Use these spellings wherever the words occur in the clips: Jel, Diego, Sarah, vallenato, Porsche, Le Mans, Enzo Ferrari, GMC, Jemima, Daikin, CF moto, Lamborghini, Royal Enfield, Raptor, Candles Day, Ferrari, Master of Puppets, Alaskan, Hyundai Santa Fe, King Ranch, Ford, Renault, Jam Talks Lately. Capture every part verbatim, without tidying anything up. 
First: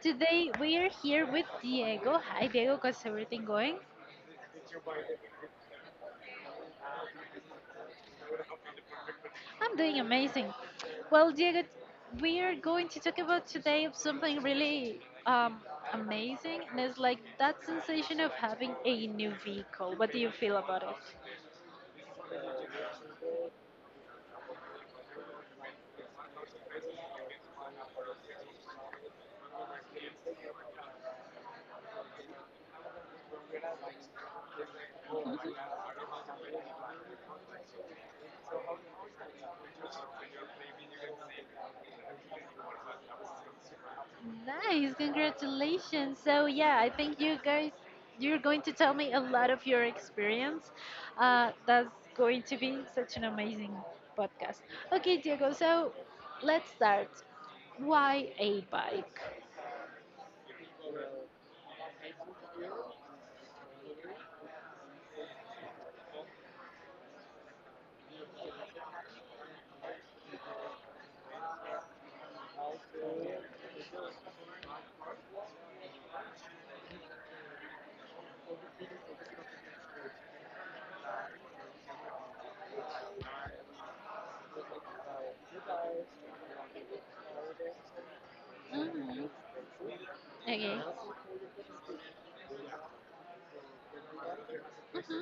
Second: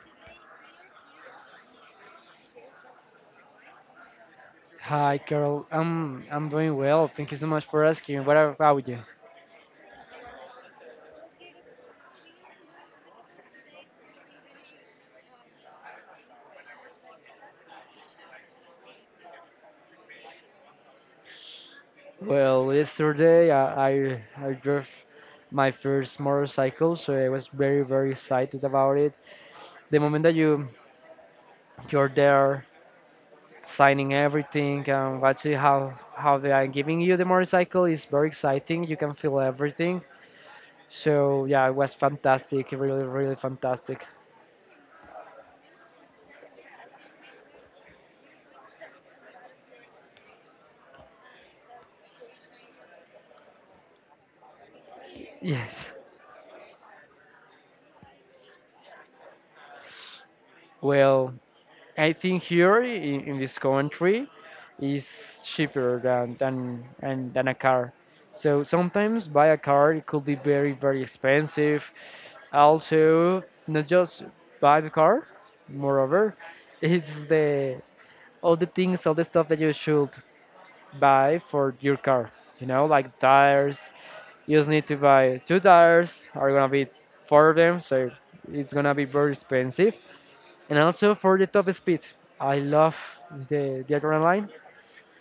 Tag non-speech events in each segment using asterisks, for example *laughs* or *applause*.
Today we are here with Diego. Hi, Diego, how's everything going? Hi, Carol. I'm I'm doing well. Thank you so much for asking. What about you? I'm doing amazing. Well, Diego, we are going to talk about today of something really um, amazing, and it's like that sensation of having a new vehicle. What do you feel about it? Well, yesterday I I, I drove my first motorcycle, so I was very very excited about it. The moment that you you're there signing everything and watching how how they are giving you the motorcycle is very exciting. You can feel everything. So yeah, it was fantastic. Really really fantastic. Nice, congratulations. So, yeah, I think you guys, you're going to tell me a lot of your experience. Uh, that's going to be such an amazing podcast. Okay, Diego, Yes. so let's start. Why a bike? Well, I think here in, in this country is cheaper than than and than a car. So sometimes buy a car it could be very very expensive. Also, not just buy the car, moreover, *laughs* it's the all the things all the stuff that you should buy for your car. You know, like tires. You just need to buy two tires. Are gonna be four of them, so it's gonna be Hmm. very expensive Okay. and also for the top speed. I love the, the adrenaline.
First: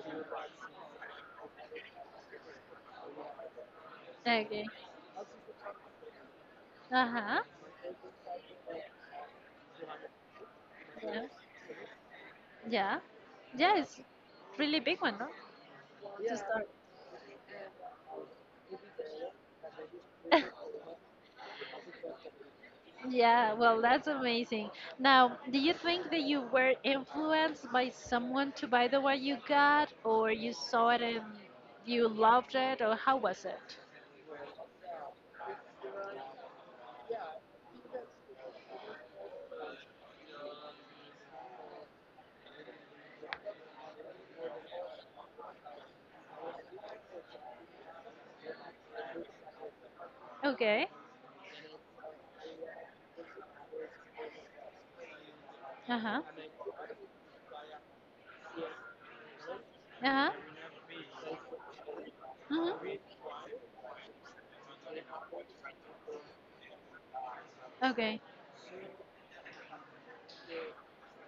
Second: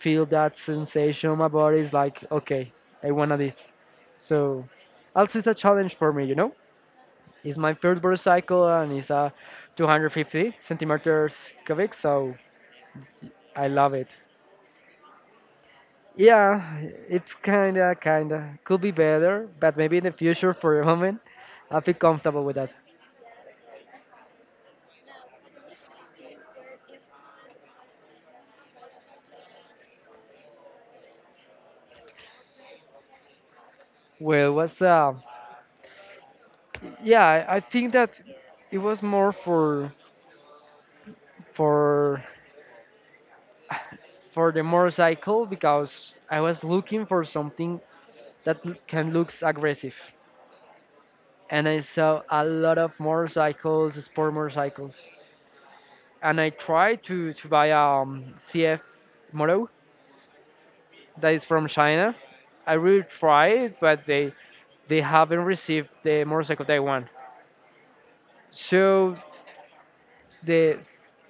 Feel that sensation. My body is like, okay, I wanna this. So, Okay. also it's a challenge for me. You know, Uh huh. it's my first motorcycle and it's a two hundred fifty Yeah. centimeters cubic. So Yeah. I Yeah, love it's it. really big one, no? To start. Yeah, it's kinda kinda could be better, but maybe in the future. *laughs* For a moment, I feel comfortable with that. Yeah, well, that's amazing. Now, do you think that you were influenced by someone to buy the one you got, or you saw it and you loved it, or how was it? Well, what's uh, yeah, I I think that it was more for for for the motorcycle because I was looking for something that l- can looks aggressive. Okay. And I saw a lot of motorcycles, sport motorcycles. Uh huh. And I tried to, to buy a um, C F moto Uh huh. that is from China. I Hmm. really tried, but they they haven't received the motorcycle they want. Okay. So the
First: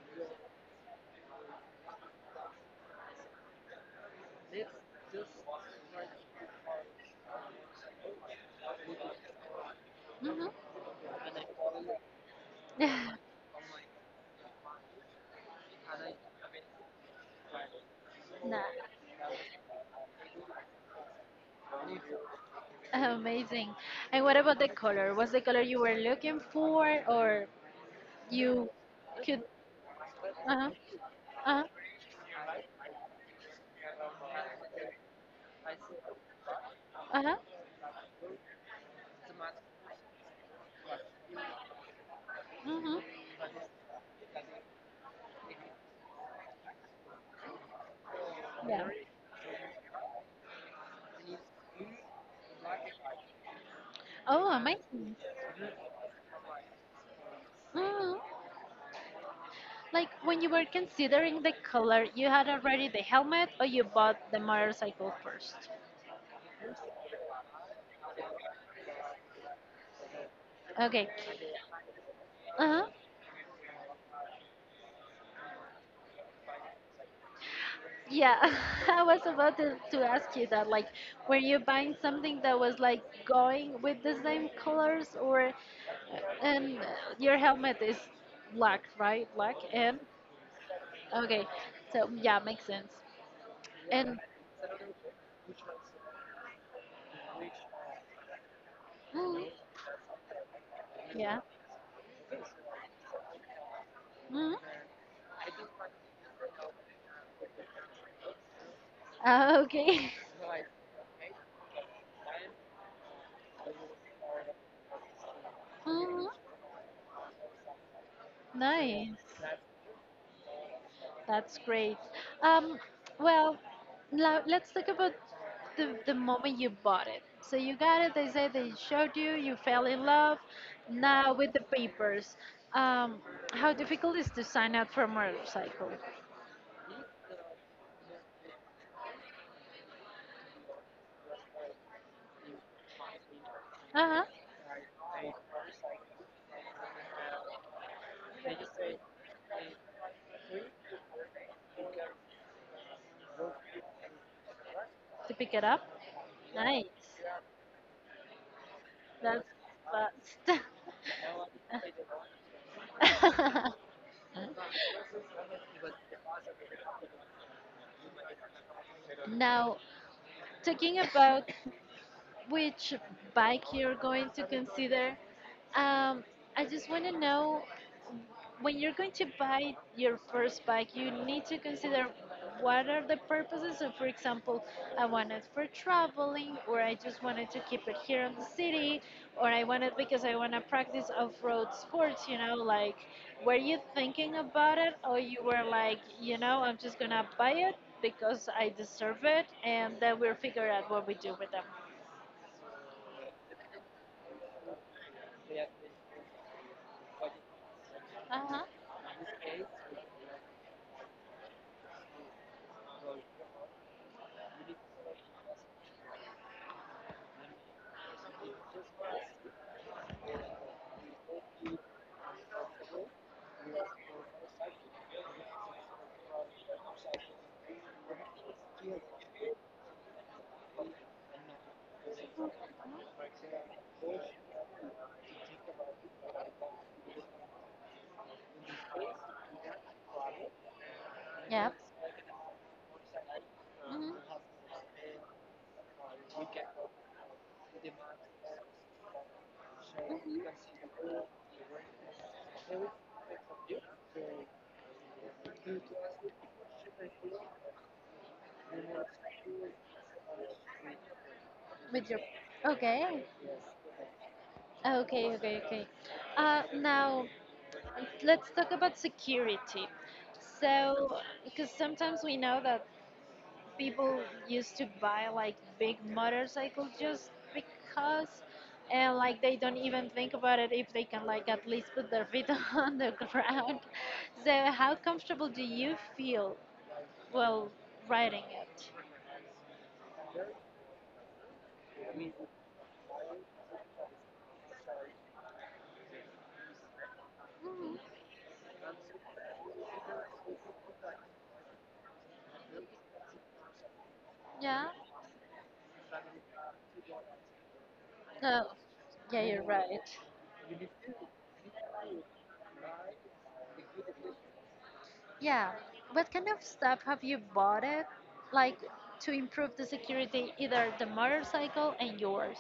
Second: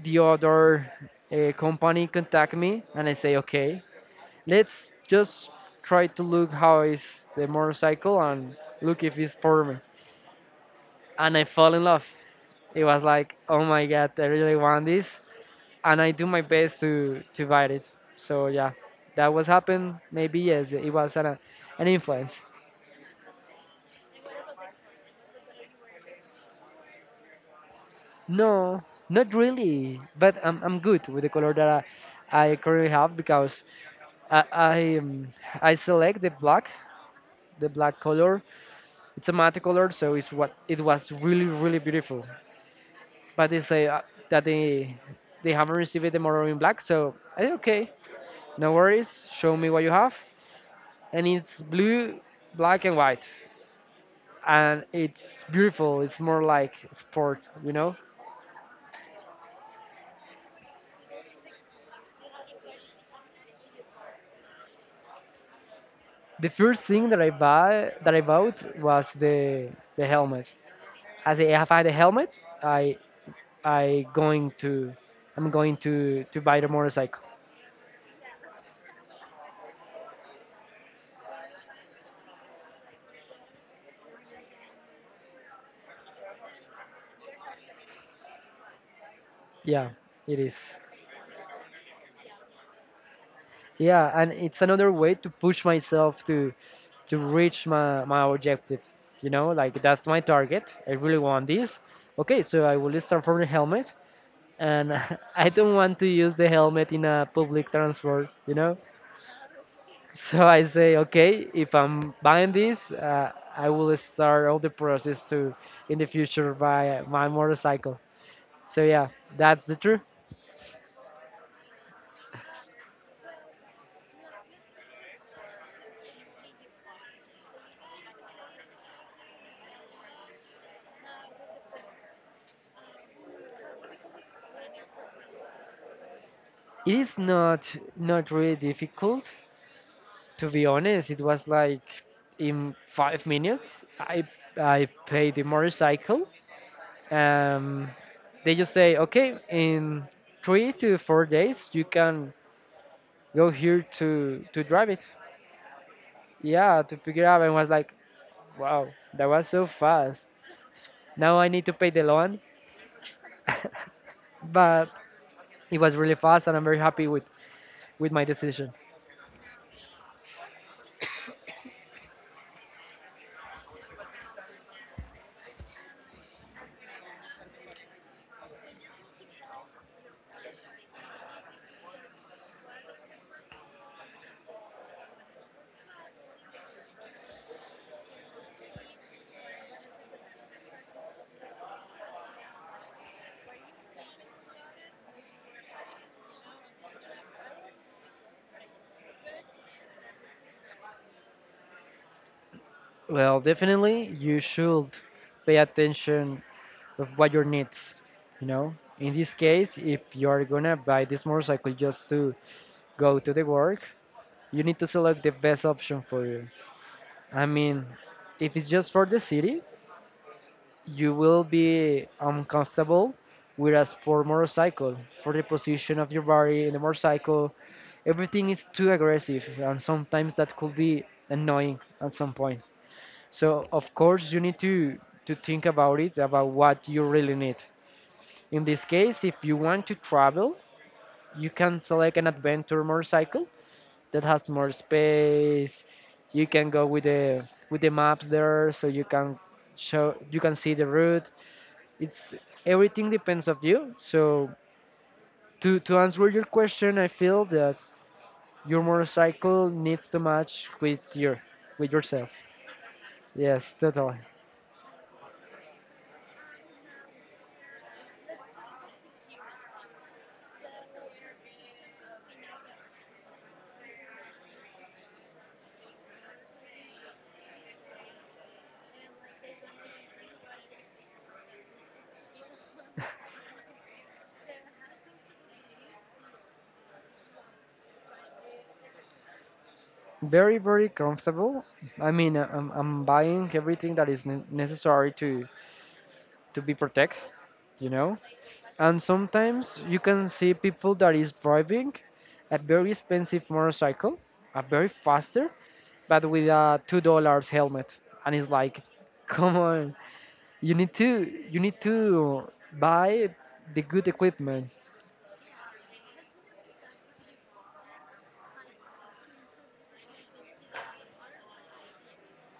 the other uh, company contact me, and I say okay, let's just try to look how is the motorcycle and look if it's for me. Mm-hmm. And I fall in love. It was like, oh my god, I really want this, and I do my best to to buy it. So *laughs* Nah. yeah, that was happened. Maybe yes, it was an an influence. Amazing. And what about the color? Was the color you were looking for, or you No, not could? really. But Uh I'm huh. I'm good with the color Uh huh. that I, I currently have because I I, um, I select the black Uh huh. the black color. It's a matte color, so it's what it was really really beautiful. Hmm. But they say uh, that they they haven't received the model in black. So I said, okay, no Yeah. worries. Show me what you have, and it's blue, black, and white, Oh, and amazing. it's beautiful. It's more like sport, you know. Hmm. Like when you were considering the color, you had already the helmet or you bought the motorcycle first? The first thing that I buy that I bought was the the helmet. Okay. As I have had the helmet, Uh-huh. I I going to I'm going to to buy the motorcycle. Yeah, *laughs* I was about to, to ask you that. Like, were you buying something that was like going with the same colors or and uh, your helmet is black, right? Black Yeah, and it is. okay. So yeah, makes sense. Yeah, And and it's another way to push myself to to reach my, my objective. *gasps* You mm, know, like that's my target. I really yeah. want this. Okay, so I will start from the helmet, Mm, and *laughs* I don't want to use the helmet in a public transport. You know, uh, okay. *laughs* so I say, okay, if I'm buying this, uh, I will start all the process to in the Mm, future buy my motorcycle. So yeah, nice. that's the truth. That's great. Um, well, now let's talk about the, the moment you bought it. So you got it, they say they showed you, you fell in love. Now with the papers, um, how difficult is to sign up for a motorcycle? It is not not really difficult. To be honest, it was like in five minutes. I Uh-huh, I paid the motorcycle. Um, they just say, okay, in three to four days you can go here to to drive it. to pick it up? Yeah, Nice. to pick it up. And was like, wow, that That's was so fast. fast. Now I need to pay the loan, *laughs* *laughs* but it was really fast, and I'm very happy with with my decision. Now, talking about which bike you're going to consider, um, I just want to know when you're going to buy your first bike, you need to consider what are the purposes. So, for example, I want it for traveling, or I just wanted to keep it here in the city, or I want it because I want to practice off-road sports. You know, like were you thinking about it, or you were like, you know, I'm just gonna buy it because I deserve it, and then we'll figure out what we do with them. Well, definitely you should pay attention of what your needs, Uh you huh. know, in this case, if you're gonna buy this motorcycle just to go to the work, you need to select the best option for you. I mean, if it's just for the city, you will be uncomfortable. Whereas for motorcycle, for the position of your body in the motorcycle, everything is too aggressive and sometimes that could be annoying at some point. So of course you need to to think about it, about what you really need. In this case, if you want to travel, you Yep. can select an adventure motorcycle that Mhm. has more space. You can go with the with the maps there, so you can show you can Mhm. see the route. It's everything depends of you. So to to answer your question, I feel that your motorcycle needs to match with your with With your yourself. okay. Yes, totally. Okay, okay, okay. Uh, now, let's talk about security. So, because sometimes we know that people used to buy like big motorcycles just because, and like they don't even think about it if they can like at least put their feet *laughs* on the ground. So, how comfortable do you feel while riding it? Very very comfortable. I mean, I- I'm I'm buying everything that is ne- necessary to to be protect. You know. Mhm. And sometimes you can see people that is driving a very expensive motorcycle, a very Yeah. faster, but with a two dollars helmet. And it's No. like, *laughs* Yeah, come you're on, right. you need to you need to buy the good equipment. Yeah. What kind of stuff have you bought it, like to improve the security, either the motorcycle and yours?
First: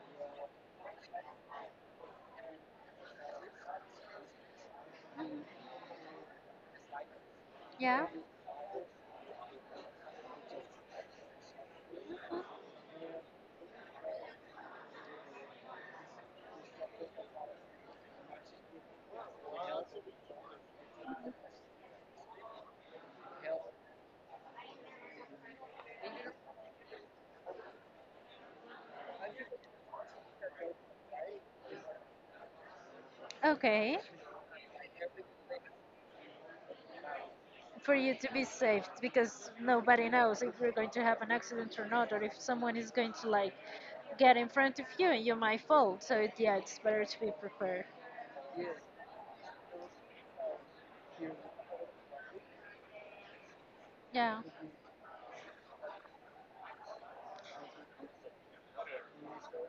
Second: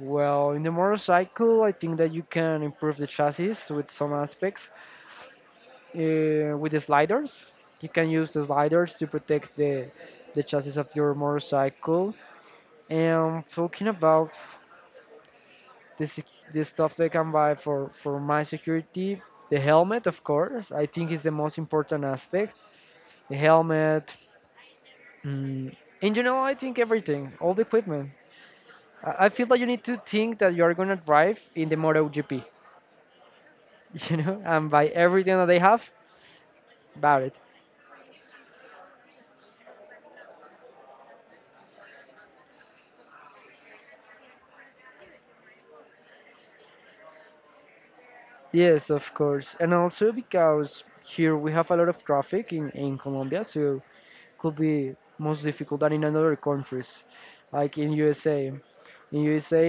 Well, in the motorcycle, I think that you can improve the chassis with some aspects. Uh, with the sliders, you Yeah. can use the sliders to protect the the chassis of your motorcycle. And talking about the sec- the stuff that I can buy for for my security. The helmet, of course, I think is the most important aspect. The helmet, mm, in general, I think everything, all the equipment. I, I feel that you need to think that you are gonna drive in the MotoGP, Okay. *laughs* you know, and buy everything that they have about it. For you to be safe, because nobody knows if you're going to have an accident or not, or if someone is going to like get in front of you and you might fall. So it, yeah, it's better to be prepared. Yes, of course, and also because here we have a lot of traffic in in Colombia, so Yeah. could be most difficult than in other countries, like in U S A. In U S A,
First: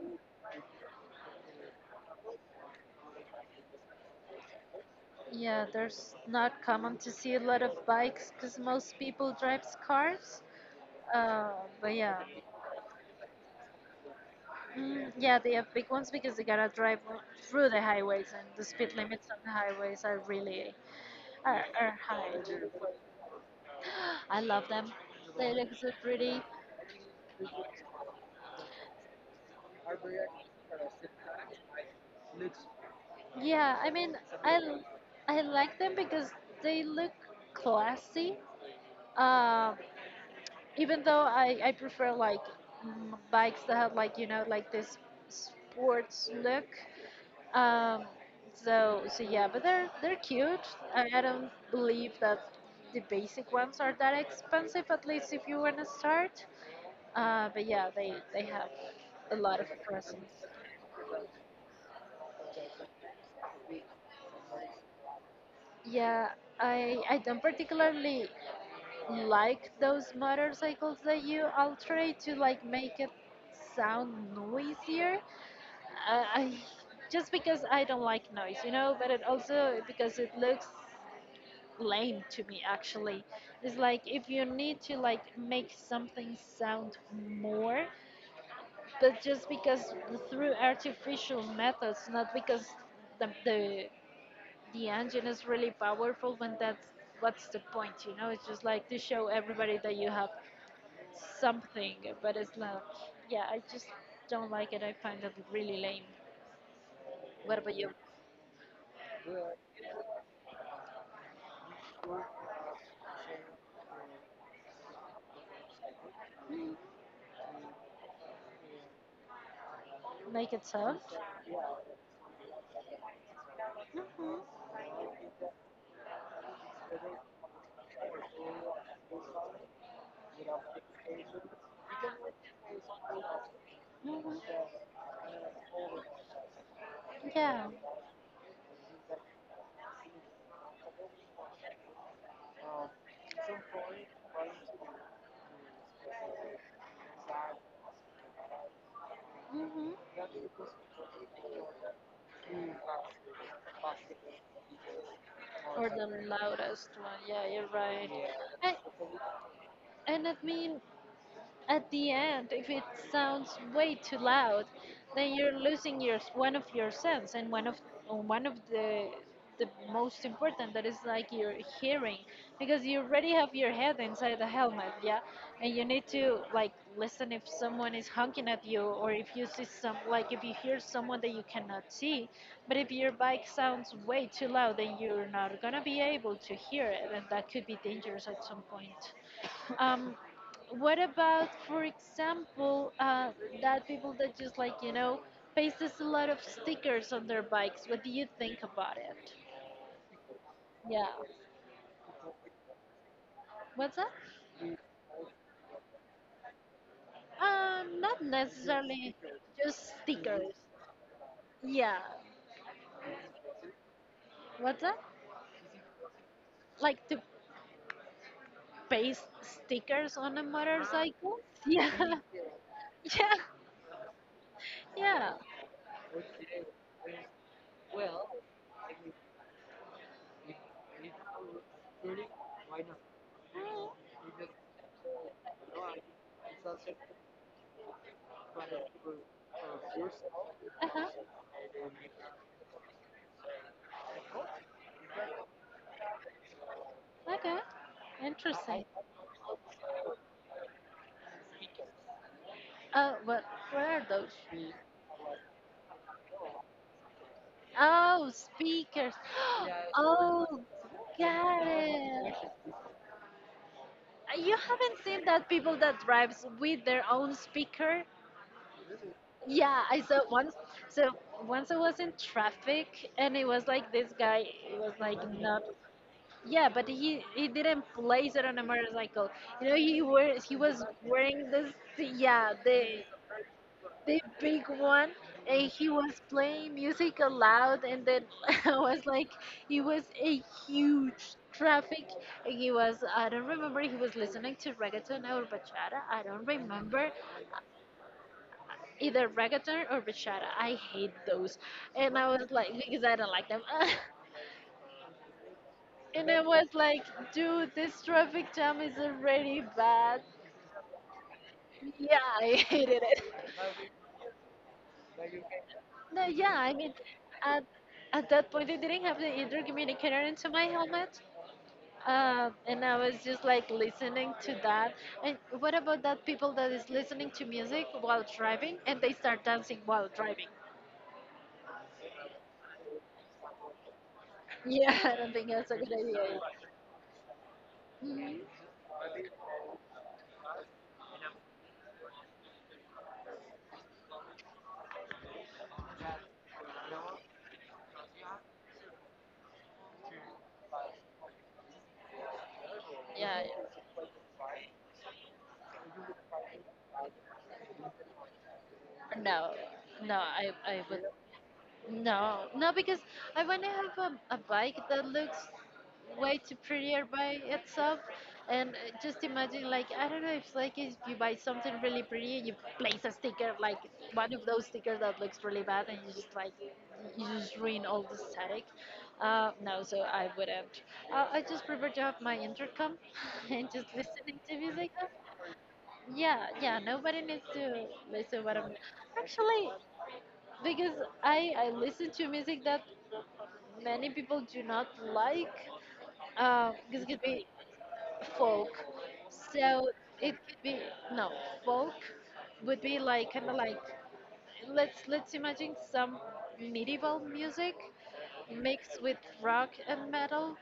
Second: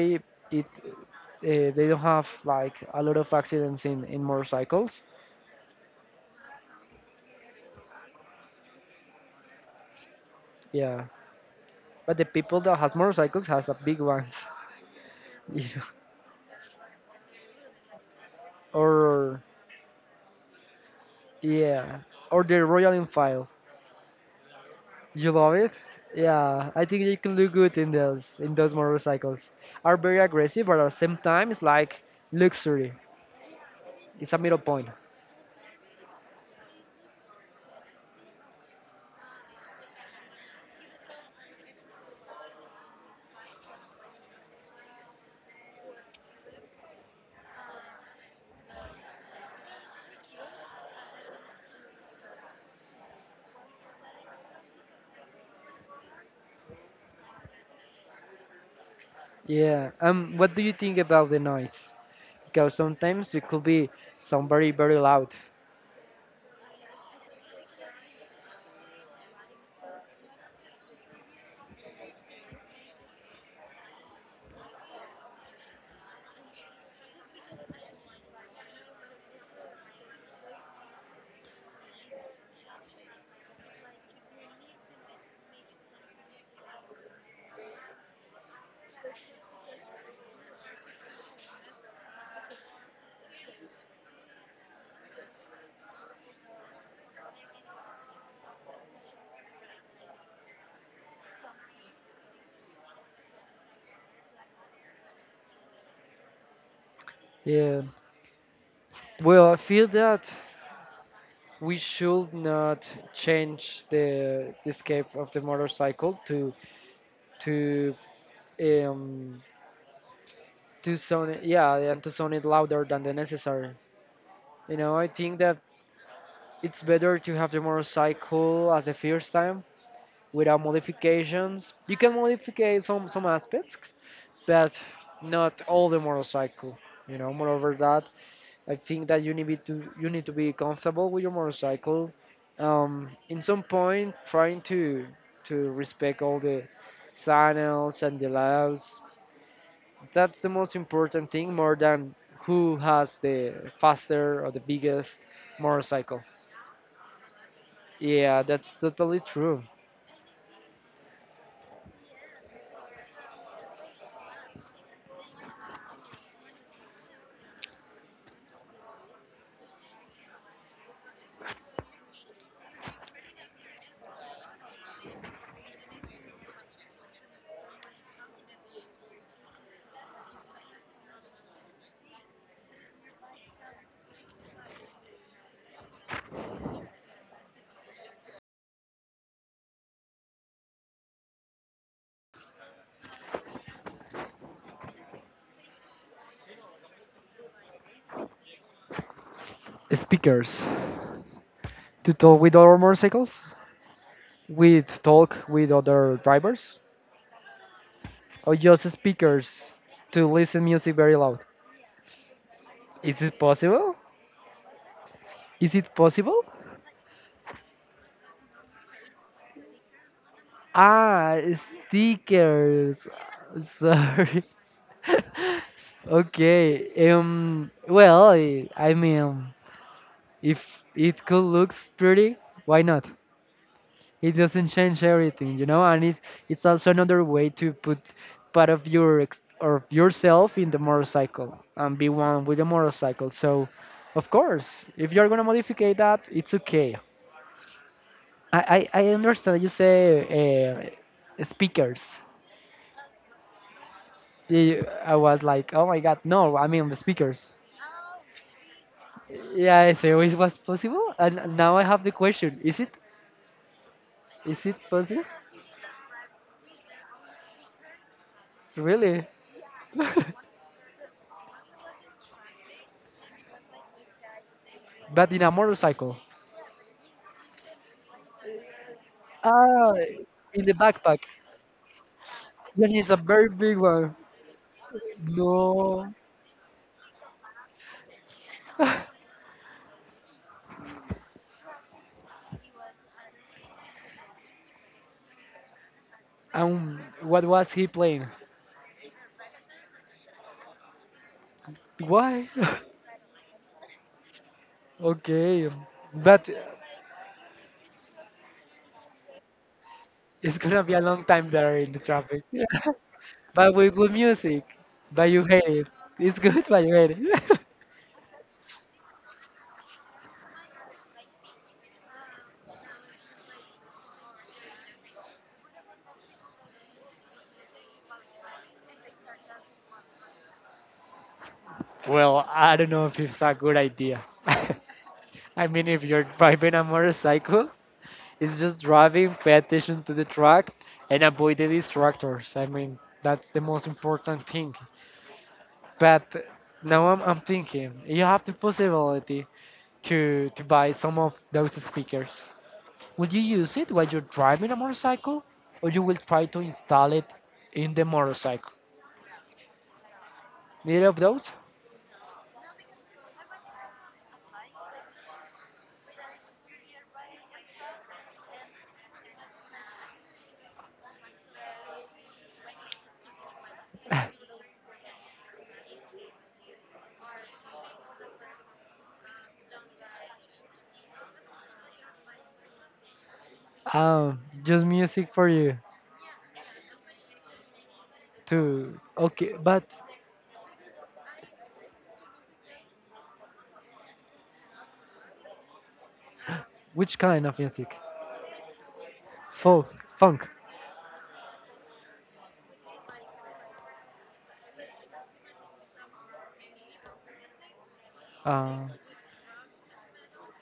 it uh, they don't have like a lot of accidents in in motorcycles. Yeah, there's not common to see a lot of bikes because most people drives cars. Yeah, Uh, but but yeah. the people that has motorcycles has a big ones, Mm, yeah, *laughs* they you are know. big ones because they gotta drive w- through the highways, and the speed limits on Or the highways are really are, are yeah, high. or the Royal Enfield. *gasps* I love them. You They love look it? so pretty. Yeah, I think you can do good in those in those motorcycles. Are very aggressive, but at the same time, it's like luxury. Yeah, I mean, It's a I middle l- point. I like them because they look classy. Um, even though I I prefer like m- bikes that have like you know like this sports look. Um, so so yeah, but they're they're cute. I, I don't believe that the basic ones are that expensive, at least if you wanna start. Uh, but yeah, they they have a lot of Yeah. Um. presents. What do you think about the noise? Because sometimes it could be somebody very loud. Yeah, I I don't particularly like those motorcycles that you alterate to like make it sound noisier. I, I just because I don't like noise, you know, but it also because it looks lame to me actually. It's like if you need to like make something sound more, but just because through artificial methods, not because the the, the engine is really powerful when that's what's the point, you know? It's just like to show everybody that you have something, but it's not yeah, I just don't like it. I find it really lame. What about Yeah. you? Well, I feel that we should not change the the scape of the motorcycle to to um Make it to soft? sound it, yeah, and to sound it louder than the necessary. You know, I think that it's better to have the motorcycle as the first time without modifications. You can modify some some aspects, Hmm. but not all the motorcycle. You know, Yeah. moreover that I think that you need to you need to be comfortable with your motorcycle. Um, in some point, trying to to respect all the signals and the laws. Hmm. That's the most important thing, more than who has the faster or the biggest Or motorcycle. the loudest one. Yeah, you're right. Yeah, I, that's totally true. and I mean, at the end, if it sounds way too loud, then you're losing your one of your sense and one of one of the the most important that is like your hearing because you already have your head inside the helmet, yeah, and you need to like listen if someone is honking at you or if you see some like if you hear someone that you cannot see, but if your bike sounds way too loud, then you're not gonna be able to hear it, and that could be dangerous at some point. Um, what about, for example, uh, that people that just like, you know, pastes a lot of stickers on their bikes? What do you think about it? Speakers Yeah. to talk with other motorcycles, What's that? with talk with other drivers, Um, not or just necessarily speakers just to stickers. listen music very loud. Yeah. Is it possible? What's that? Is it possible? Like to paste stickers on a motorcycle? Ah, Yeah. *laughs* stickers. Yeah. *laughs* Sorry. Yeah. *laughs* Okay. Um. Well, I I mean, if it could looks pretty, why not? It doesn't change everything, you know. And it it's also another way to put part of your ex or yourself in the Uh huh. motorcycle and be one with the motorcycle. So, of course, if you're gonna modify that, it's okay. Okay. Interesting. I I, I understand you say uh, speakers. Uh, what? What are those? Yeah, I was like, oh my god, no, I mean the speakers. Oh, speakers. *gasps* Yeah, so it was Oh, possible, and got now I have the it. question: is it, You is it haven't possible? seen that people that drives with their own speaker? Really? Yeah, *laughs* I saw But once. So once I was in traffic, and it was like this guy was like in a not. motorcycle. Yeah, but he he didn't place it on a motorcycle. You know, Ah, he were he in the was backpack. wearing this. Yeah, Then the it's a very big one. the big one and he No. was playing music aloud and then *laughs* I was *laughs* like it was a huge traffic and he was I don't remember he was listening to reggaeton or bachata I don't Um, remember what was he playing? either reggaeton or bachata I hate those and I Why? was like *laughs* because I don't like them Okay, *laughs* and I but was like dude this traffic jam is already bad it's gonna be a long time there in the yeah traffic. I *laughs* hated it. *laughs* But with good music. But you hate it. No, It's yeah, good, I but you mean, hate it. at, *laughs* at that point, I didn't have the either communicator into my helmet. Um, and I was just like listening to that. And what about that people that is listening to music while driving and they start dancing while driving? Well, I don't know if it's a good idea. *laughs* Yeah, *laughs* I don't think I that's a mean, good if you're idea. *laughs* driving a motorcycle, Mhm. it's just driving, pay attention to the track, and avoid the distractors. I mean, that's the most important thing. But now I'm, I'm thinking, you have the possibility to, to buy some of those speakers. Will you Yeah, use it yeah. while you're driving a motorcycle, or you will try to install it in the motorcycle? No, no, I, I would. Neither of those? No, no, because I want to have a, a bike that looks way too prettier by itself. And uh, just imagine, like, I don't know, if like if you buy something really pretty and you place a sticker, like one of those stickers that looks really bad, and you just like you just ruin all the static. Uh, no, so I wouldn't. Uh, I just prefer to have my intercom *laughs* and just *laughs* Um, listening to just music. music for you Yeah, yeah, nobody needs to listen what I'm to. Okay, actually but because I I listen to music that many people do not like. Uh, this which could kind be of music? folk, so Folk, it funk. could be no folk would be like kind of like let's let's imagine some medieval music Uh, mixed with rock and metal.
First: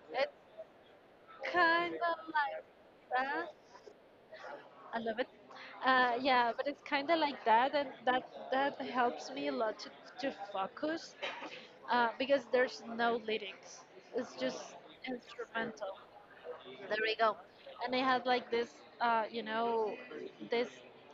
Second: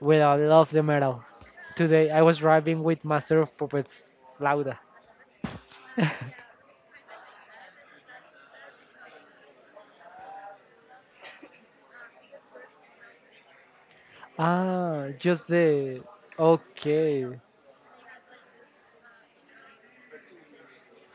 well, It's I love the metal. kind Today of I was like driving with Master that. of Puppets, Lauda. I love it. Uh, *laughs* yeah, but it's kind of like that, and that that helps me a lot to, to focus. uh, because there's no lyrics. It's just Ah, just instrumental. the. There we Okay, go. And it has like this, uh, you know, this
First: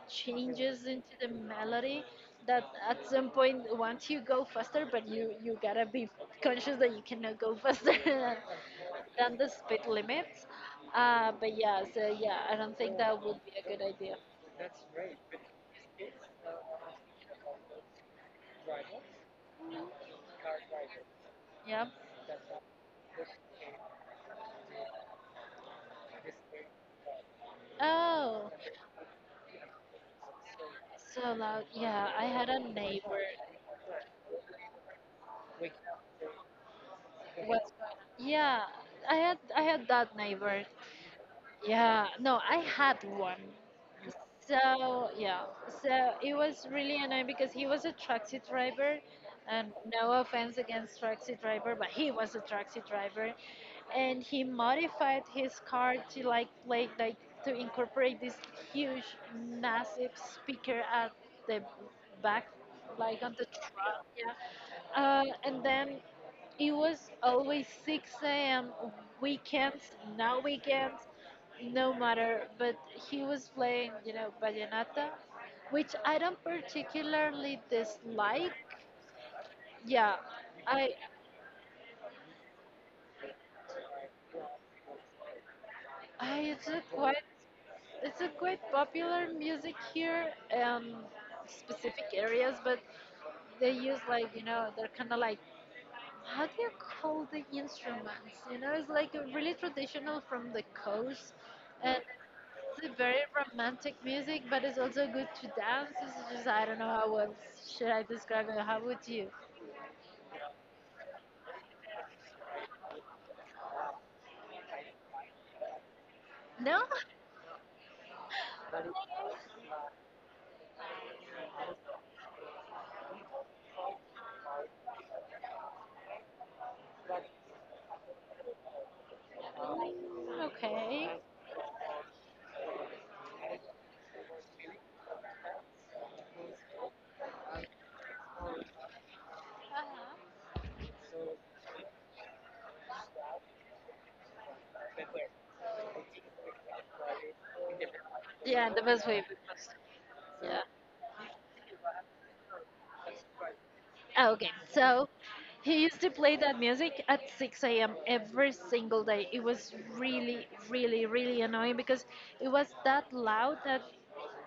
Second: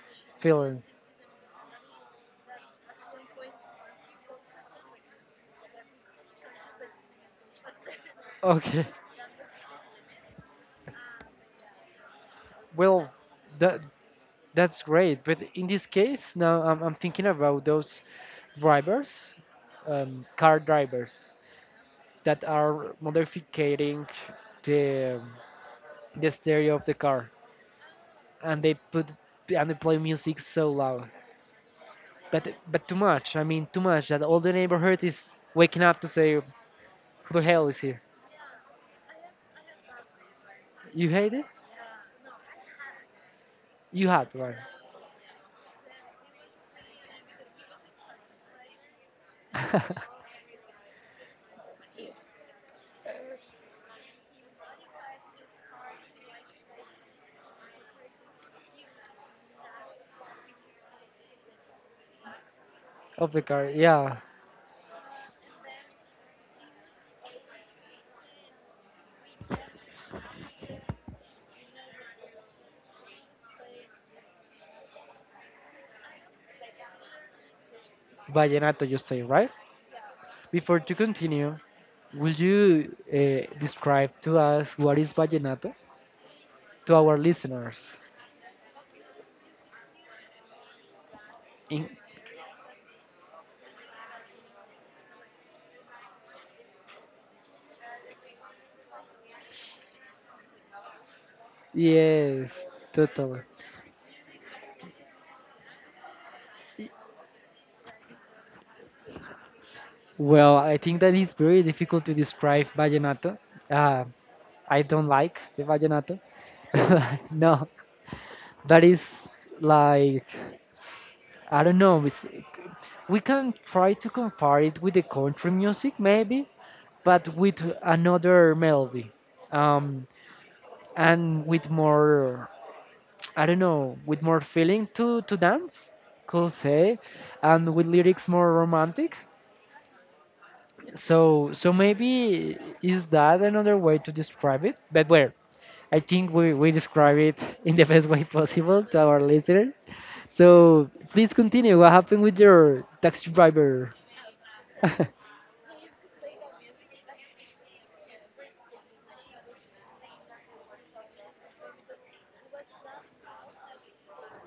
changes feeling. into the melody that at some point once you go faster, but you you gotta be conscious that you cannot go faster *laughs* than, Okay, than the speed limits. Uh, but yeah, so yeah, I don't think well, that would be a good that idea. that's great. But in this case, now I'm I'm thinking about those drivers, um, car drivers Yeah. that are modifying the the stereo of the car, Oh, and they put and they play music so loud. so loud. Yeah, I had But a but too neighbor. much. I mean, too much that all the neighborhood is waking up to say, "Who the hell Well, is here?" yeah, I had I had that neighbor. You hate it? Yeah, no, I had one. You had one. So yeah, so it was really annoying because he was a taxi driver, and no *laughs* offense against taxi driver, but he was a taxi driver, and he modified his car to like like like to incorporate this huge, massive speaker at the back, like Of on the the car, truck. yeah. Yeah, uh, and then it was always six a m weekends, no weekends, no matter. But he was playing, you know, vallenata, which I don't particularly dislike. Vallenato, you say, right? Yeah, Before I, to continue, will you uh, describe to us what is vallenato I it's a to our quite, listeners? it's a quite popular music here, um, In specific areas, but they use like, you know, they're kind of like how do you call the instruments? You know, it's like a really traditional from the coast, and yes, it's a very totally. romantic music, but it's also good to dance. It's just I don't know how else should I describe it. How would you? Well, I think that it's very difficult to describe vallenato. Uh, I don't like the vallenato. No? *laughs* No, that is like I don't know. It's, we can try to compare it with the country music, maybe, but with another melody, um, Okay. and with more, I don't know, with more feeling to to dance, could say, and with lyrics more romantic. So so maybe is that another way to describe it? But where? I think we, we describe it in the best way Yeah, the possible to best our way because listener. yeah. So please continue. What happened with your taxi driver? *laughs* Oh, okay. So he used to play that music at six a m every single day. It was really, really, really annoying because it was that loud that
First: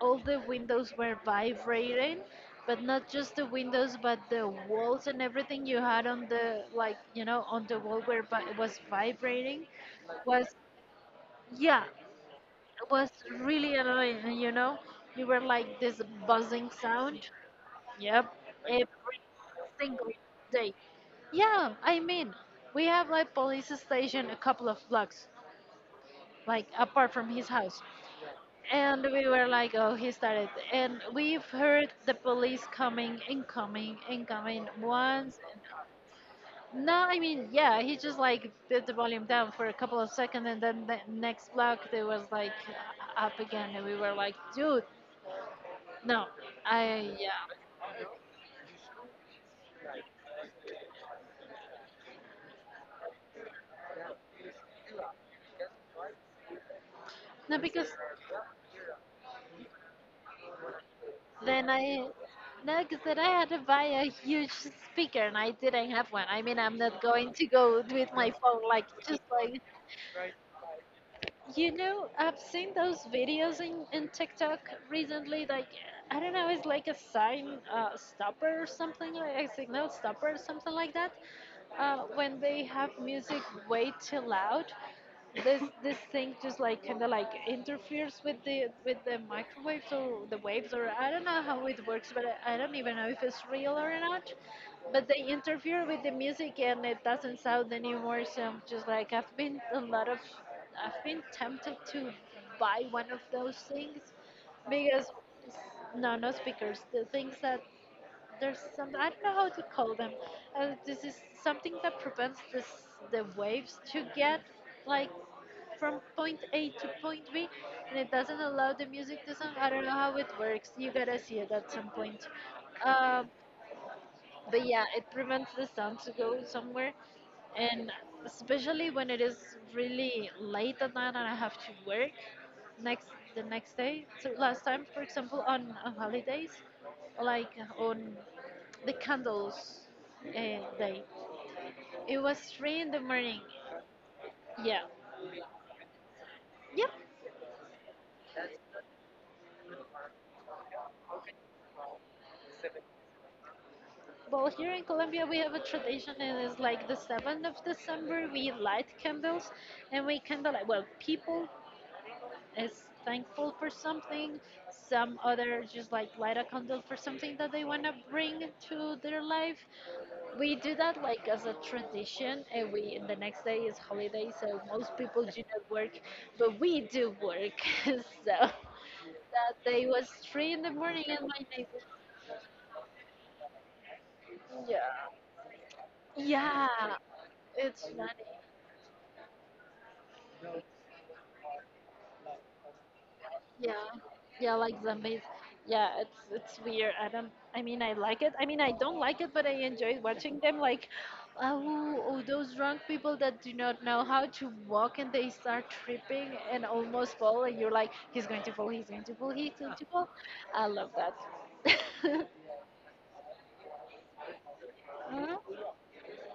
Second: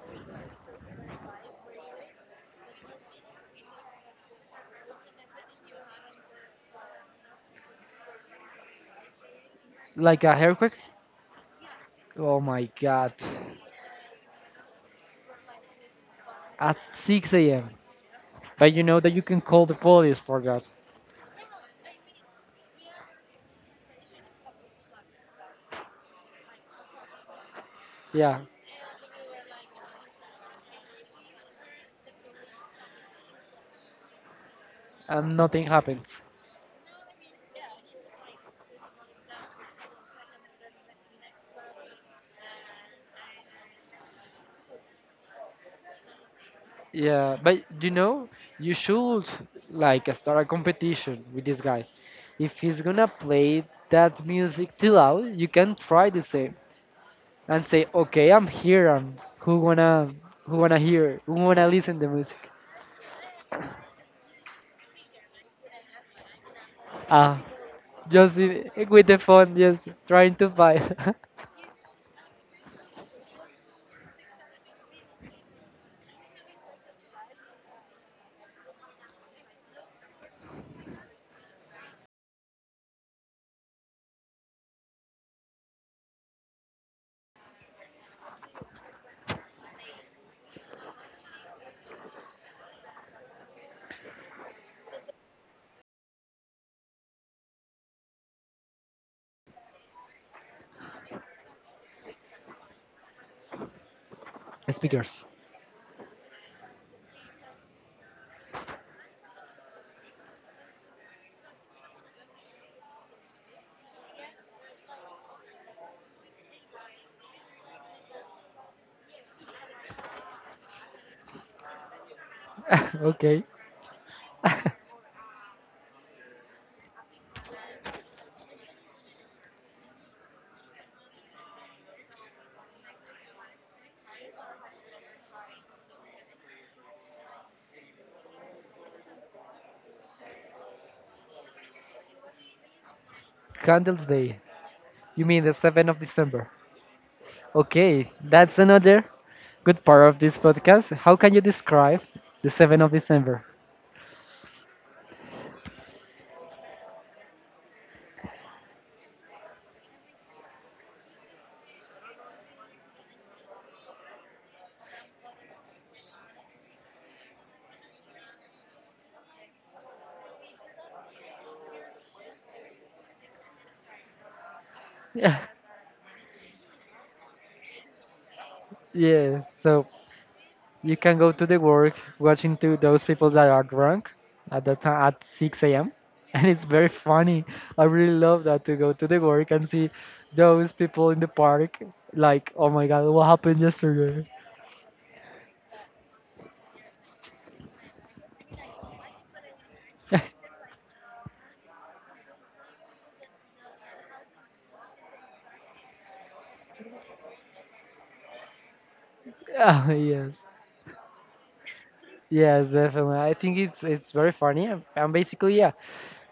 all the windows were vibrating, but not just the windows, but the walls and everything you had on the like you know on the wall where vi- was vibrating Like a was earthquake? yeah Oh my it was god. really annoying. and, You know, you were like this buzzing At sound. six a m. Yep. But you know that you can call the Single police for that. day. Yeah, I mean, we have like police station a couple of blocks, like apart from his house. Yeah, And we were like, oh, he started. And we've heard the police coming and coming and coming and once. nothing happens. No, I mean, yeah, he just like put the volume down for a couple of seconds and then the next block they was like up again and we were like, dude, no, I, yeah. Yeah, but you know, you should like start a competition with this guy. If he's gonna play that music too loud, you can try the same No, and say, because "Okay, I'm here. And who wanna who wanna hear? Who wanna then listen I the music?" next that I had to buy a huge speaker and I didn't have one. I mean, I'm not going Ah, to go with my just phone in, like with the just phone, like just trying to find you know, I've seen those videos in, in TikTok recently. Like, I don't know, it's like a sign uh, stopper or something, like a signal stopper or something like that. Uh, when they have music way too loud, this this thing just like kind of like interferes with the with the microwaves or the waves or I don't know how it works, but I, I don't even know if it's real or not, but they interfere with the music and it doesn't sound anymore. So I'm just like I've been a lot of I've been tempted to buy one of those things *laughs* because speakers. no, no speakers, the things that there's some I don't know how to call them. Uh, this is something that prevents this, the waves to get like from point A to point B, and it doesn't allow the music to sound. I don't know how it works, you gotta see it at some point. *laughs* Um, Okay. but *laughs* yeah, it prevents the sun to go somewhere, and especially when it is really late at night and I have to work next the next day. So last time, for example, on, on holidays, like on the candles uh, day, it was three in the morning. Candles Day. Yeah, You mean the seventh of December? yep. Okay, that's another good part of this podcast. How can you describe the seventh of December? Well, here in Colombia, we have a tradition, and it's like the seventh of December, we light candles and we candlelight. Well, people is thankful for something. Some other just like light a candle for something that they want to bring to their life. We do that like as a tradition, and we the next day is holiday, so most people Yeah, do not work, but we do work. *laughs* So yeah. that day So was three in the you morning, can and go my to the work watching to those people that are drunk at next the time yeah at six a m *laughs* And it's yeah, very funny. it's I really funny. love that to go to the work and see those people in the park. Like, oh my God, what happened Yeah, yesterday? yeah, like zombies. Yeah, it's it's weird. I don't. I mean, I like it. I mean, I don't like it, but I enjoy watching *laughs* them. Like, oh, oh, those drunk people that do not know how to walk and they start tripping and almost fall, and you're like, he's going to fall, he's going to fall, he's going to Ah fall. yes, I love that. *laughs* yes, definitely. I think it's it's very funny and, and Mhm. basically, yeah,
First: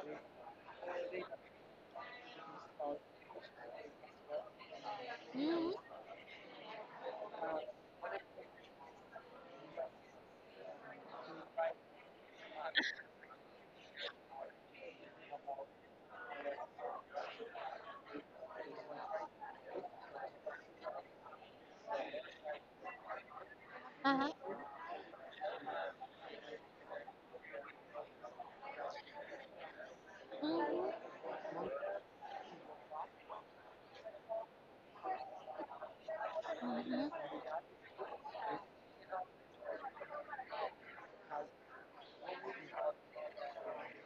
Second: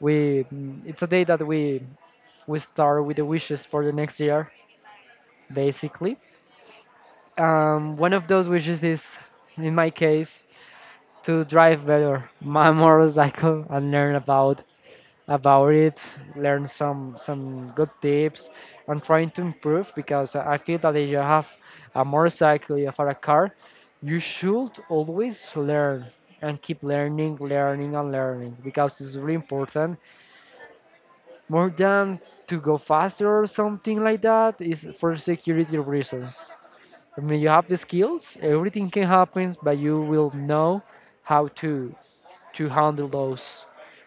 we mm, it's a day that we we start with the wishes for the next year, Mhm. basically. Um, one of those wishes is in my case to drive better *laughs* my motorcycle and learn about about it, learn some some good tips. I'm trying to improve because I feel that if you have a motorcycle, you have a car, you Uh-huh. should always learn and keep learning learning and learning, because it's really important. Mhm. More than to go faster or something like that, is for security reasons. Mhm. I mean, you have the skills, everything can happen, but you will know how to to handle those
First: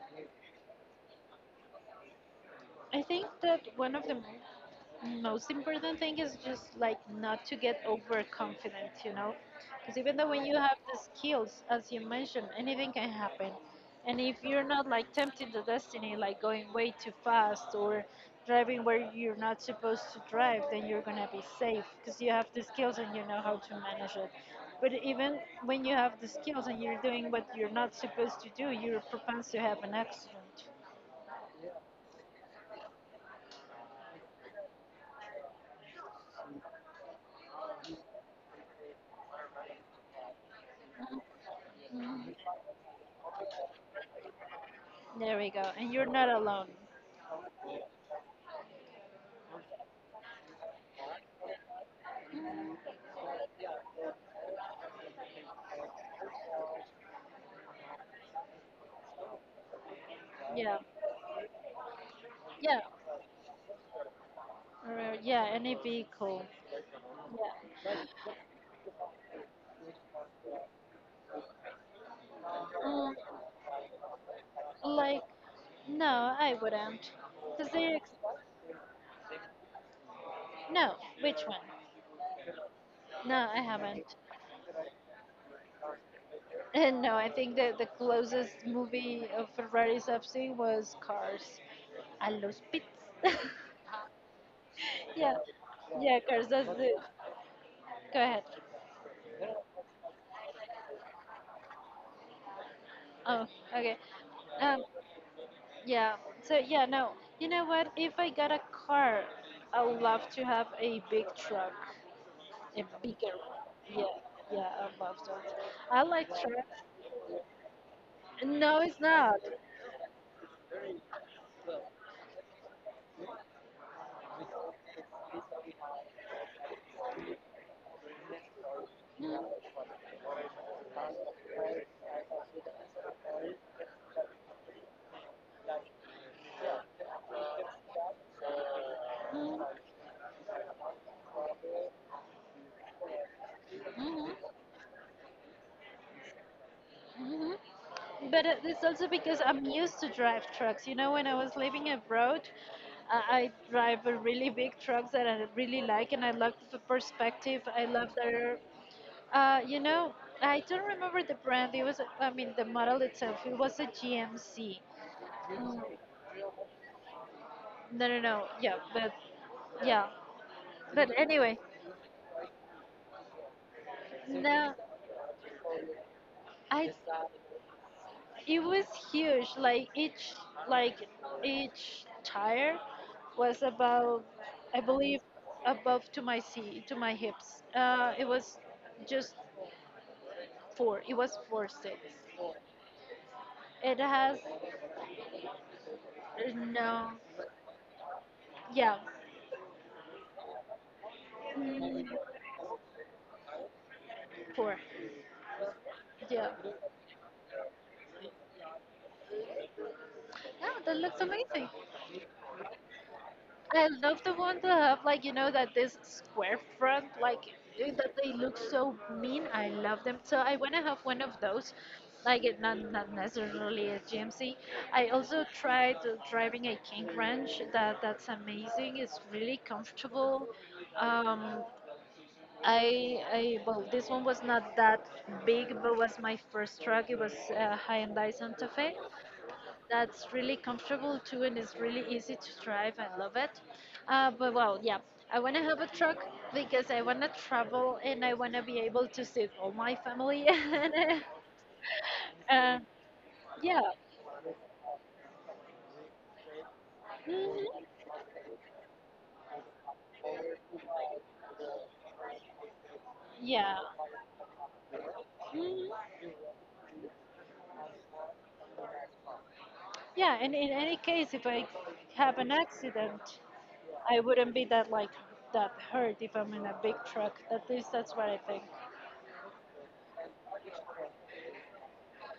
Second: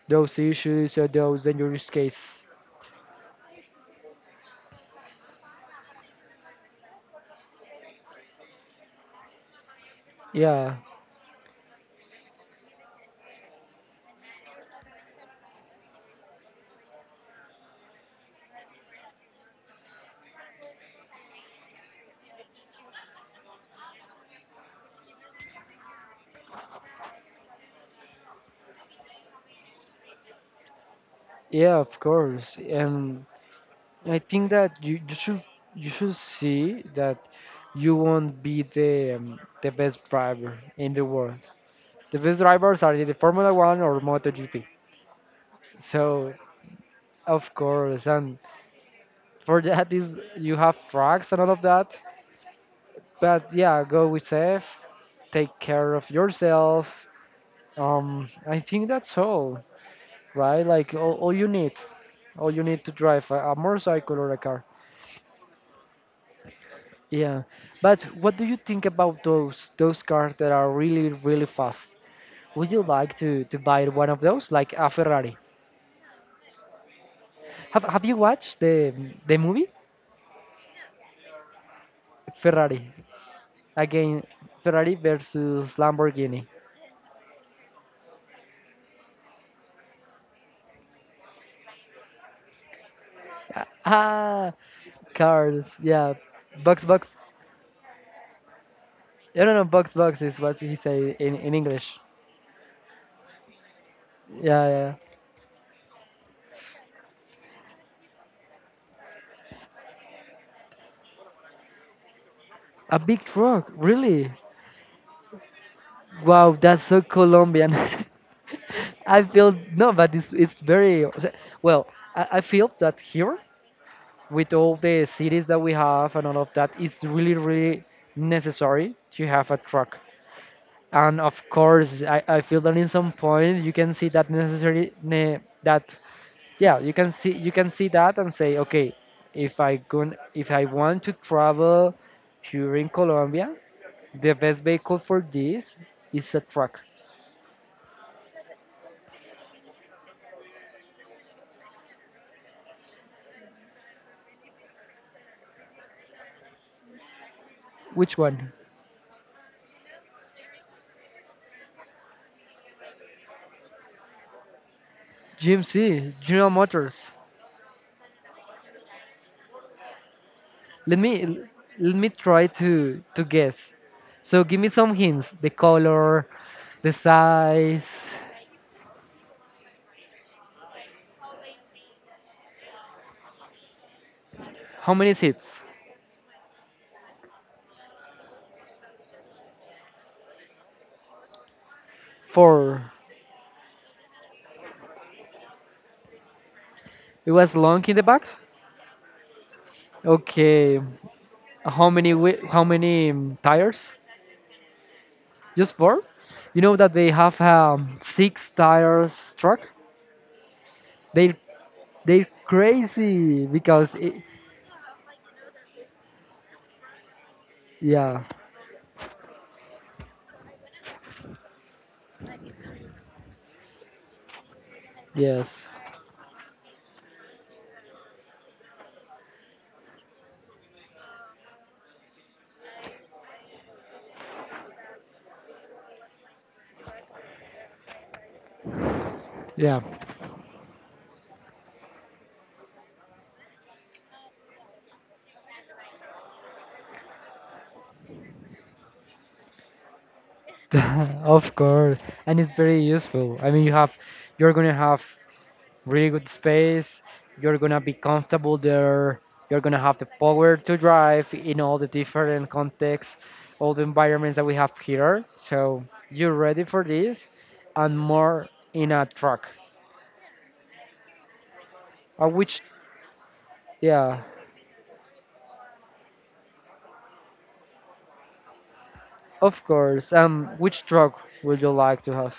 those issues or those dangerous cases. I think that one of the m- most important thing is just like not to get overconfident, you know, because even though when you Yeah, have the skills, as you mentioned, anything can happen, and if you're not like tempting the destiny, like going way too fast or driving where you're not supposed to drive, then you're gonna be safe because you have the skills and you know how to manage it. But even when you have the skills and you're doing what you're not supposed to do, you're propensed to have an accident. yeah, of course. And I think that you, you should you should see that you won't be the um, the best driver in the world. The best drivers are in the Formula One or MotoGP. There we go. And you're not So alone. of course, and for that is you have drugs and all of that. But yeah, go with safe, take care of yourself. Um, I think that's all, right? Yeah. Like all, all you need, all you Yeah. need to drive a, a motorcycle or a car. Or, yeah, any vehicle. Yeah, Yeah. but what do you think about those those cars that are really really fast? Would you Mm, like to to buy one of those, like a like, Ferrari? no, I wouldn't. Because Have they, Have ex- you watched the the movie no, which one? Ferrari? No, I haven't. Again, Ferrari versus Lamborghini. And no, I think that the closest movie of Ferraris I've seen was Cars. A los pits. *laughs* Ah, Yeah. cars. Yeah, Yeah, Cars, that's bucks, the. bucks. Go ahead. I don't know. Bucks, bucks is what he say in in English. Oh, okay. Yeah, Um, yeah. Yeah. So yeah, no. You know what? If I got a car, I would love to have a big truck, a A big bigger one. truck. Yeah, Really? yeah, I love those. I like Wow, trucks. that's so Colombian. No, it's *laughs* I not. feel no, but it's it's very well. I, I feel that here with all the cities that we have and all of that, it's really really necessary to have a Mhm, truck. And of course, I, I feel that in some point you can see that necessary ne, that yeah you can see you can see that and say okay, if mhm, I go, if I want to travel here in Colombia, the mhm, best vehicle for this is a truck. mhm. But uh, it's also because I'm used to drive trucks. You know, when I was living abroad, uh, I drive a really big trucks that I really like, and I love the perspective. I love Which one? their, uh, you know, I don't remember the brand. It was, I mean, the model itself. It was a G M C. GMC, general motors. No, no, no. Yeah, but yeah. let But me l- anyway, Let me try to to guess. So give me no, some hints: the color, I. the size, It was huge, like each like each tire was about I how many believe seats. above to my seat to my hips. Uh, it was just four, it was four seats. Four. It has no It was long in the back. yeah Okay. how mm, many wi- How many um, tires? four Just four? yeah You know that they have um, six tires truck? yeah, that looks They, amazing. they're crazy I because it, love the ones that have like you know that this square front like eh, that yeah, they look so mean. I love them. So I wanna have one of those. Like it not not necessarily a G M C. I also yes. tried uh, driving a King Ranch. That that's amazing. It's really comfortable. Um, I I well this one was not that big, but was my first truck. It was a Hyundai Santa Fe. Yeah. That's really comfortable too and it's really easy to drive. I love it. Uh, but well, yeah, I want to have a truck because I want to travel and I want to be able to see all my family. *laughs* And, *laughs* Of course. And it's uh, uh, very useful. I mean, you yeah. have, you're gonna have really good space, you're gonna Mhm. be comfortable there, you're gonna have the power to drive in all the different contexts, all Yeah. the environments that we have here. So Mhm. you're ready for this and more in a truck. Yeah. And in any case, if I Uh, have an which accident, I yeah, wouldn't be that like that hurt if I'm in a big truck. At least that's what I think. of course. Um, which truck would you like to have?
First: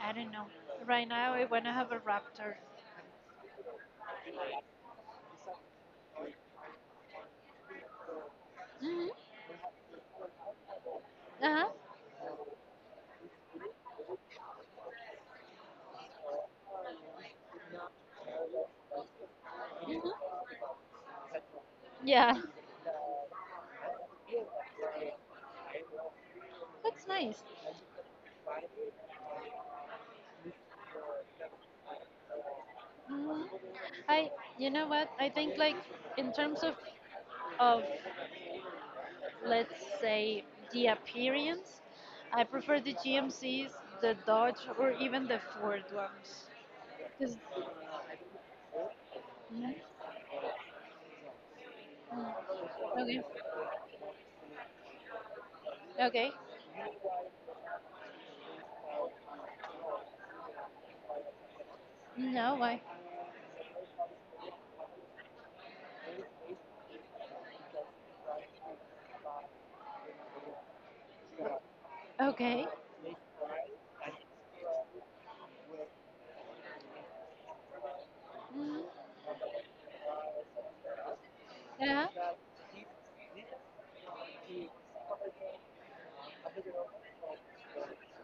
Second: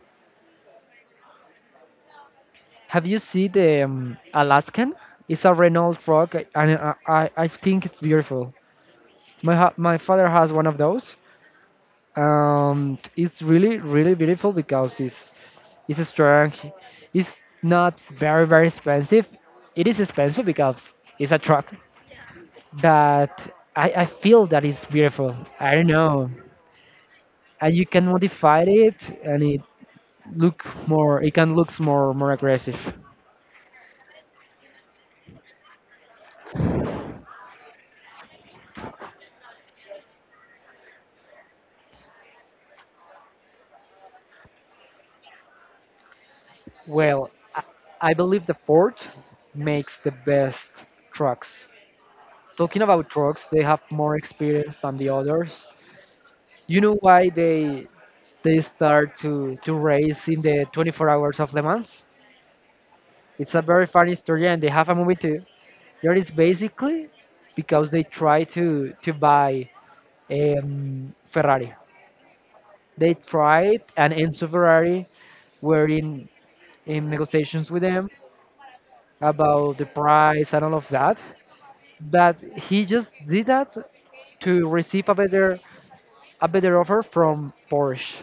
I don't know. Right now, I want to have a Raptor. Have you seen the um, Alaskan? It's a Renault truck, and I, I, I think it's beautiful. Hmm. My ha- my father has one of those. Uh Um, it's really really beautiful because it's it's strong. It's not very very expensive. It is huh. expensive because it's a truck, Yeah, but I, I feel that it's beautiful. I don't know. *laughs* that's nice. And you can modify it, and it look more. It can looks more more aggressive. Mm, I, you know what? I think like in terms of of let's say the appearance, I prefer the G M Cs, the Dodge, or even the Ford ones. Well, 'Cause- I I believe the Ford Mm, makes the best trucks. Talking mm. about Okay, trucks, they have more experience than the others. okay. You know why they they start to to race in the twenty-four hours of Le Mans? No, why? It's a very funny story, and they have a movie too. That is basically because they try to to buy um, Ferrari. Okay. They tried, and Enzo Ferrari were in in negotiations with them Mm, about the price and all of that, yeah. but he just did that to receive a better a better offer from Porsche.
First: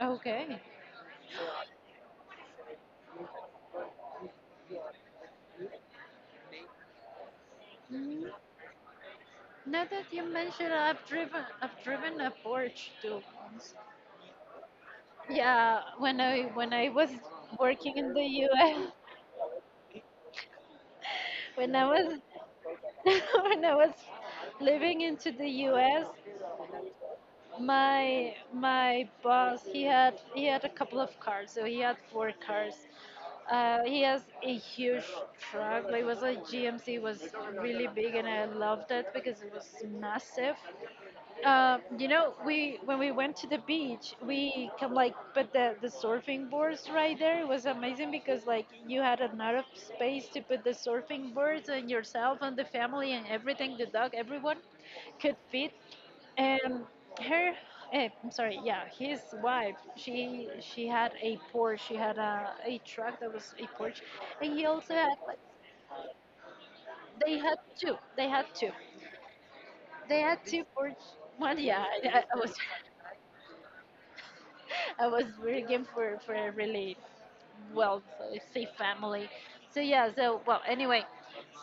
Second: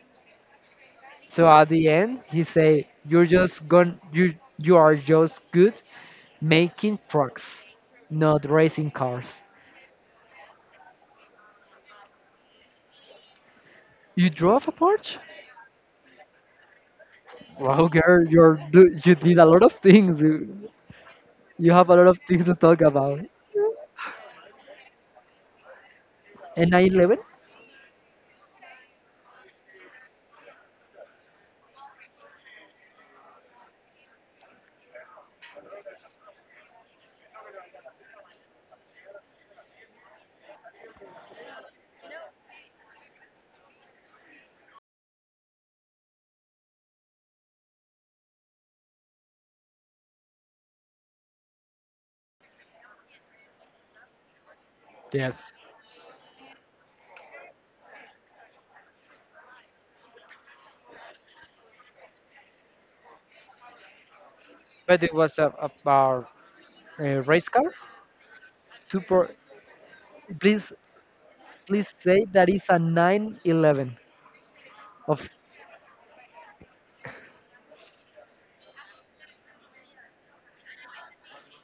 Okay. So at the end, he say, "You're just gon you you are just good making trucks, Mm. not racing cars." Now that you mention, I've driven, I've driven a Porsche too once. You drove a Porsche? Yeah, when I when I was Wow, working in the girl, you're do- U S, you did a lot of things. You, *laughs* you when I have a lot was of things to talk *laughs* about. when I was living into the U S, And nine eleven? my my boss he had he had a couple of cars, so he had four cars. Uh, he has a huge truck. Like, it was a G M C, was really big, and I loved it because it was massive. Uh, you know, we when we went to the beach, we come like, but the the surfing boards right there was amazing because like you had enough space to put the surfing boards and yourself and the family and everything, the dog, everyone could Yes, fit. And her, eh, I'm sorry, yeah, his wife, she she had a Porsche, she had a a truck that was a Porsche, and he also but it had was like a- about a they race had car. two, they had two, Two pro- they had Please two Porsche. One, yeah, please say I, I that was is a nine eleven I of. was working for for a really well uh, safe family. So yeah, so well anyway,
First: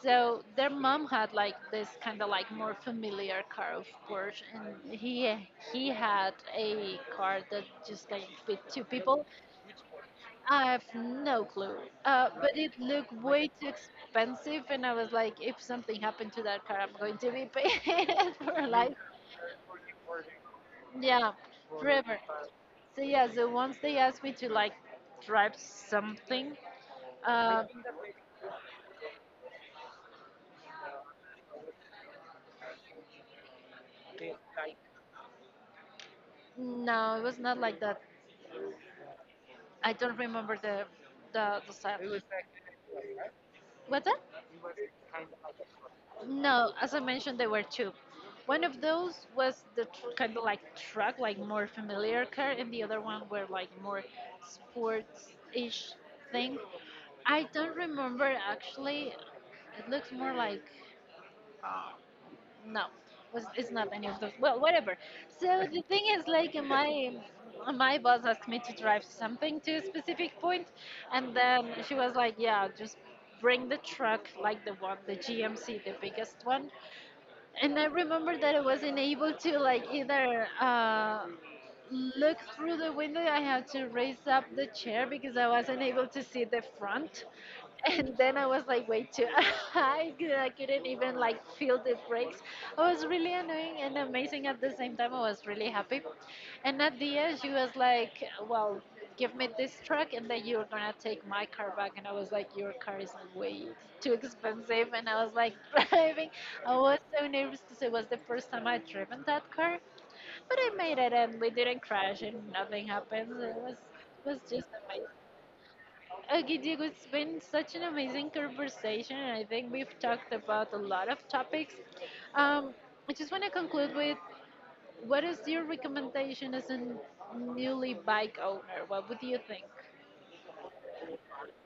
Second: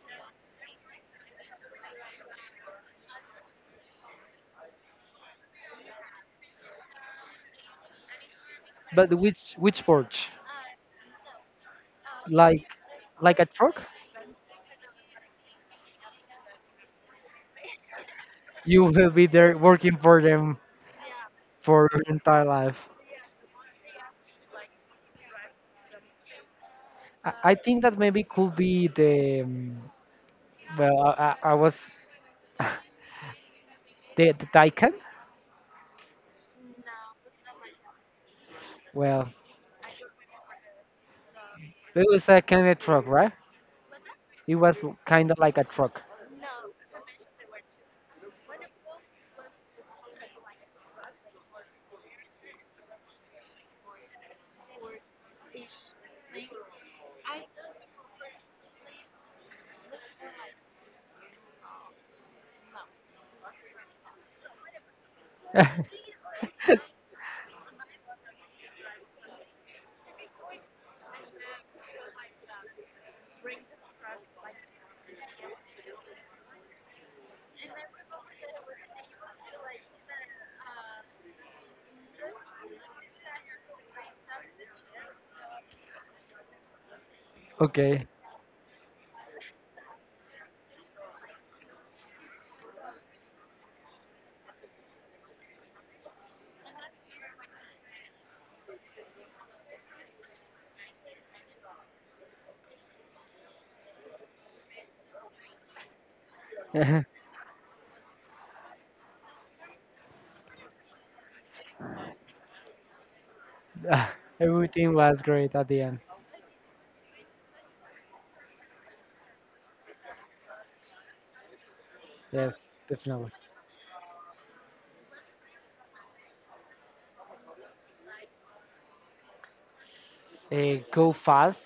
so their mom had like this kind of like more familiar car of Porsche, and he he had a car that just like fit two But people. which which porch? I have no clue, uh, but Like it looked like a way too truck? expensive, and I was like, if something happened to that car, I'm going to be paid *laughs* for You life. will be there working for them Yeah, for your forever. entire life. So yeah, so once they asked me to like drive something, I, I uh, think that maybe could be the um, well I, I I was the, the Daikin. no, it was not like that. Well, I don't remember the the the stuff. it was a kind of truck, right? What's that? It was kind of like a truck. No, as I mentioned, there were two. One of those was the tr- kind of like truck, like more familiar car, and the other one were like more sports-ish thing. I don't remember actually. It looks more like no was- it's not any of those, well, whatever. So the thing is like my my boss asked me to drive something to a specific point, and then she was like, yeah, just bring the truck, like the one, the GMC, the biggest one. And I remember that I wasn't able to like either uh, look through the window. I had to raise up the chair because I wasn't able to see the front. Okay. And then I was like way too *laughs* high, 'cause I couldn't even like feel the brakes. I was really annoying and amazing at the same time. I was really happy. And at the end, she was like, "Well, give me this truck, and then you're gonna take my car back." And I was like, "Your car is way too expensive." And I was like *laughs* driving. I was *laughs* so nervous because it was the first time I'd driven that car. But I made it and we didn't crash and nothing happened. It was Ah, it was just everything amazing. was great at the end. Okay, Diego, it's been such an amazing conversation and I think we've talked about a lot of topics. Yes, Um, I just definitely. want to conclude with what is your recommendation as a newly bike owner? What would you think? Uh, go fast,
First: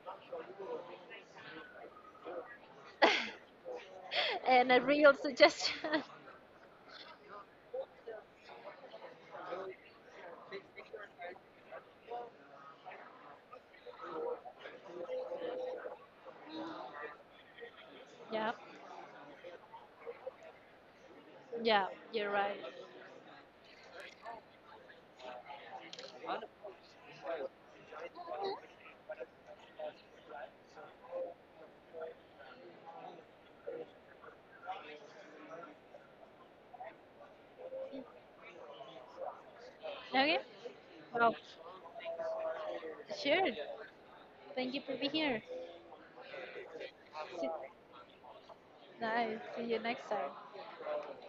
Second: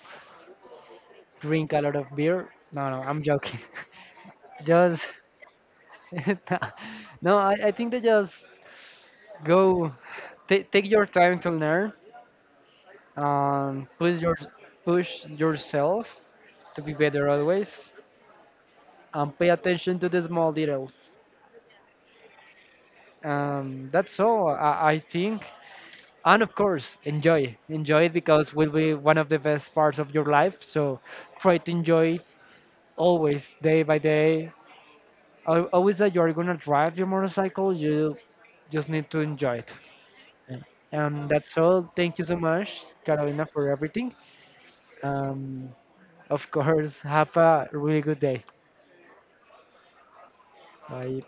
drink a lot of beer. No, no, I'm *laughs* joking. *laughs* And a Just real suggestion. *laughs* *laughs* no, I, I think they just go, ta take your time to learn and push your, push yourself to be better always Yeah, and pay attention to the small details. yeah, you're right. Um, that's all I, I think. And of course, enjoy. Enjoy it because will be one of the best parts of your life. So try to enjoy it always, day by day. Al- Always that you're gonna drive your motorcycle, you just need to enjoy it. Okay, And well, that's all. Thank you so much, Carolina, sure. for everything. Thank you for being here. Um, of course, have See, a really good day. nice. See you next time. Bye.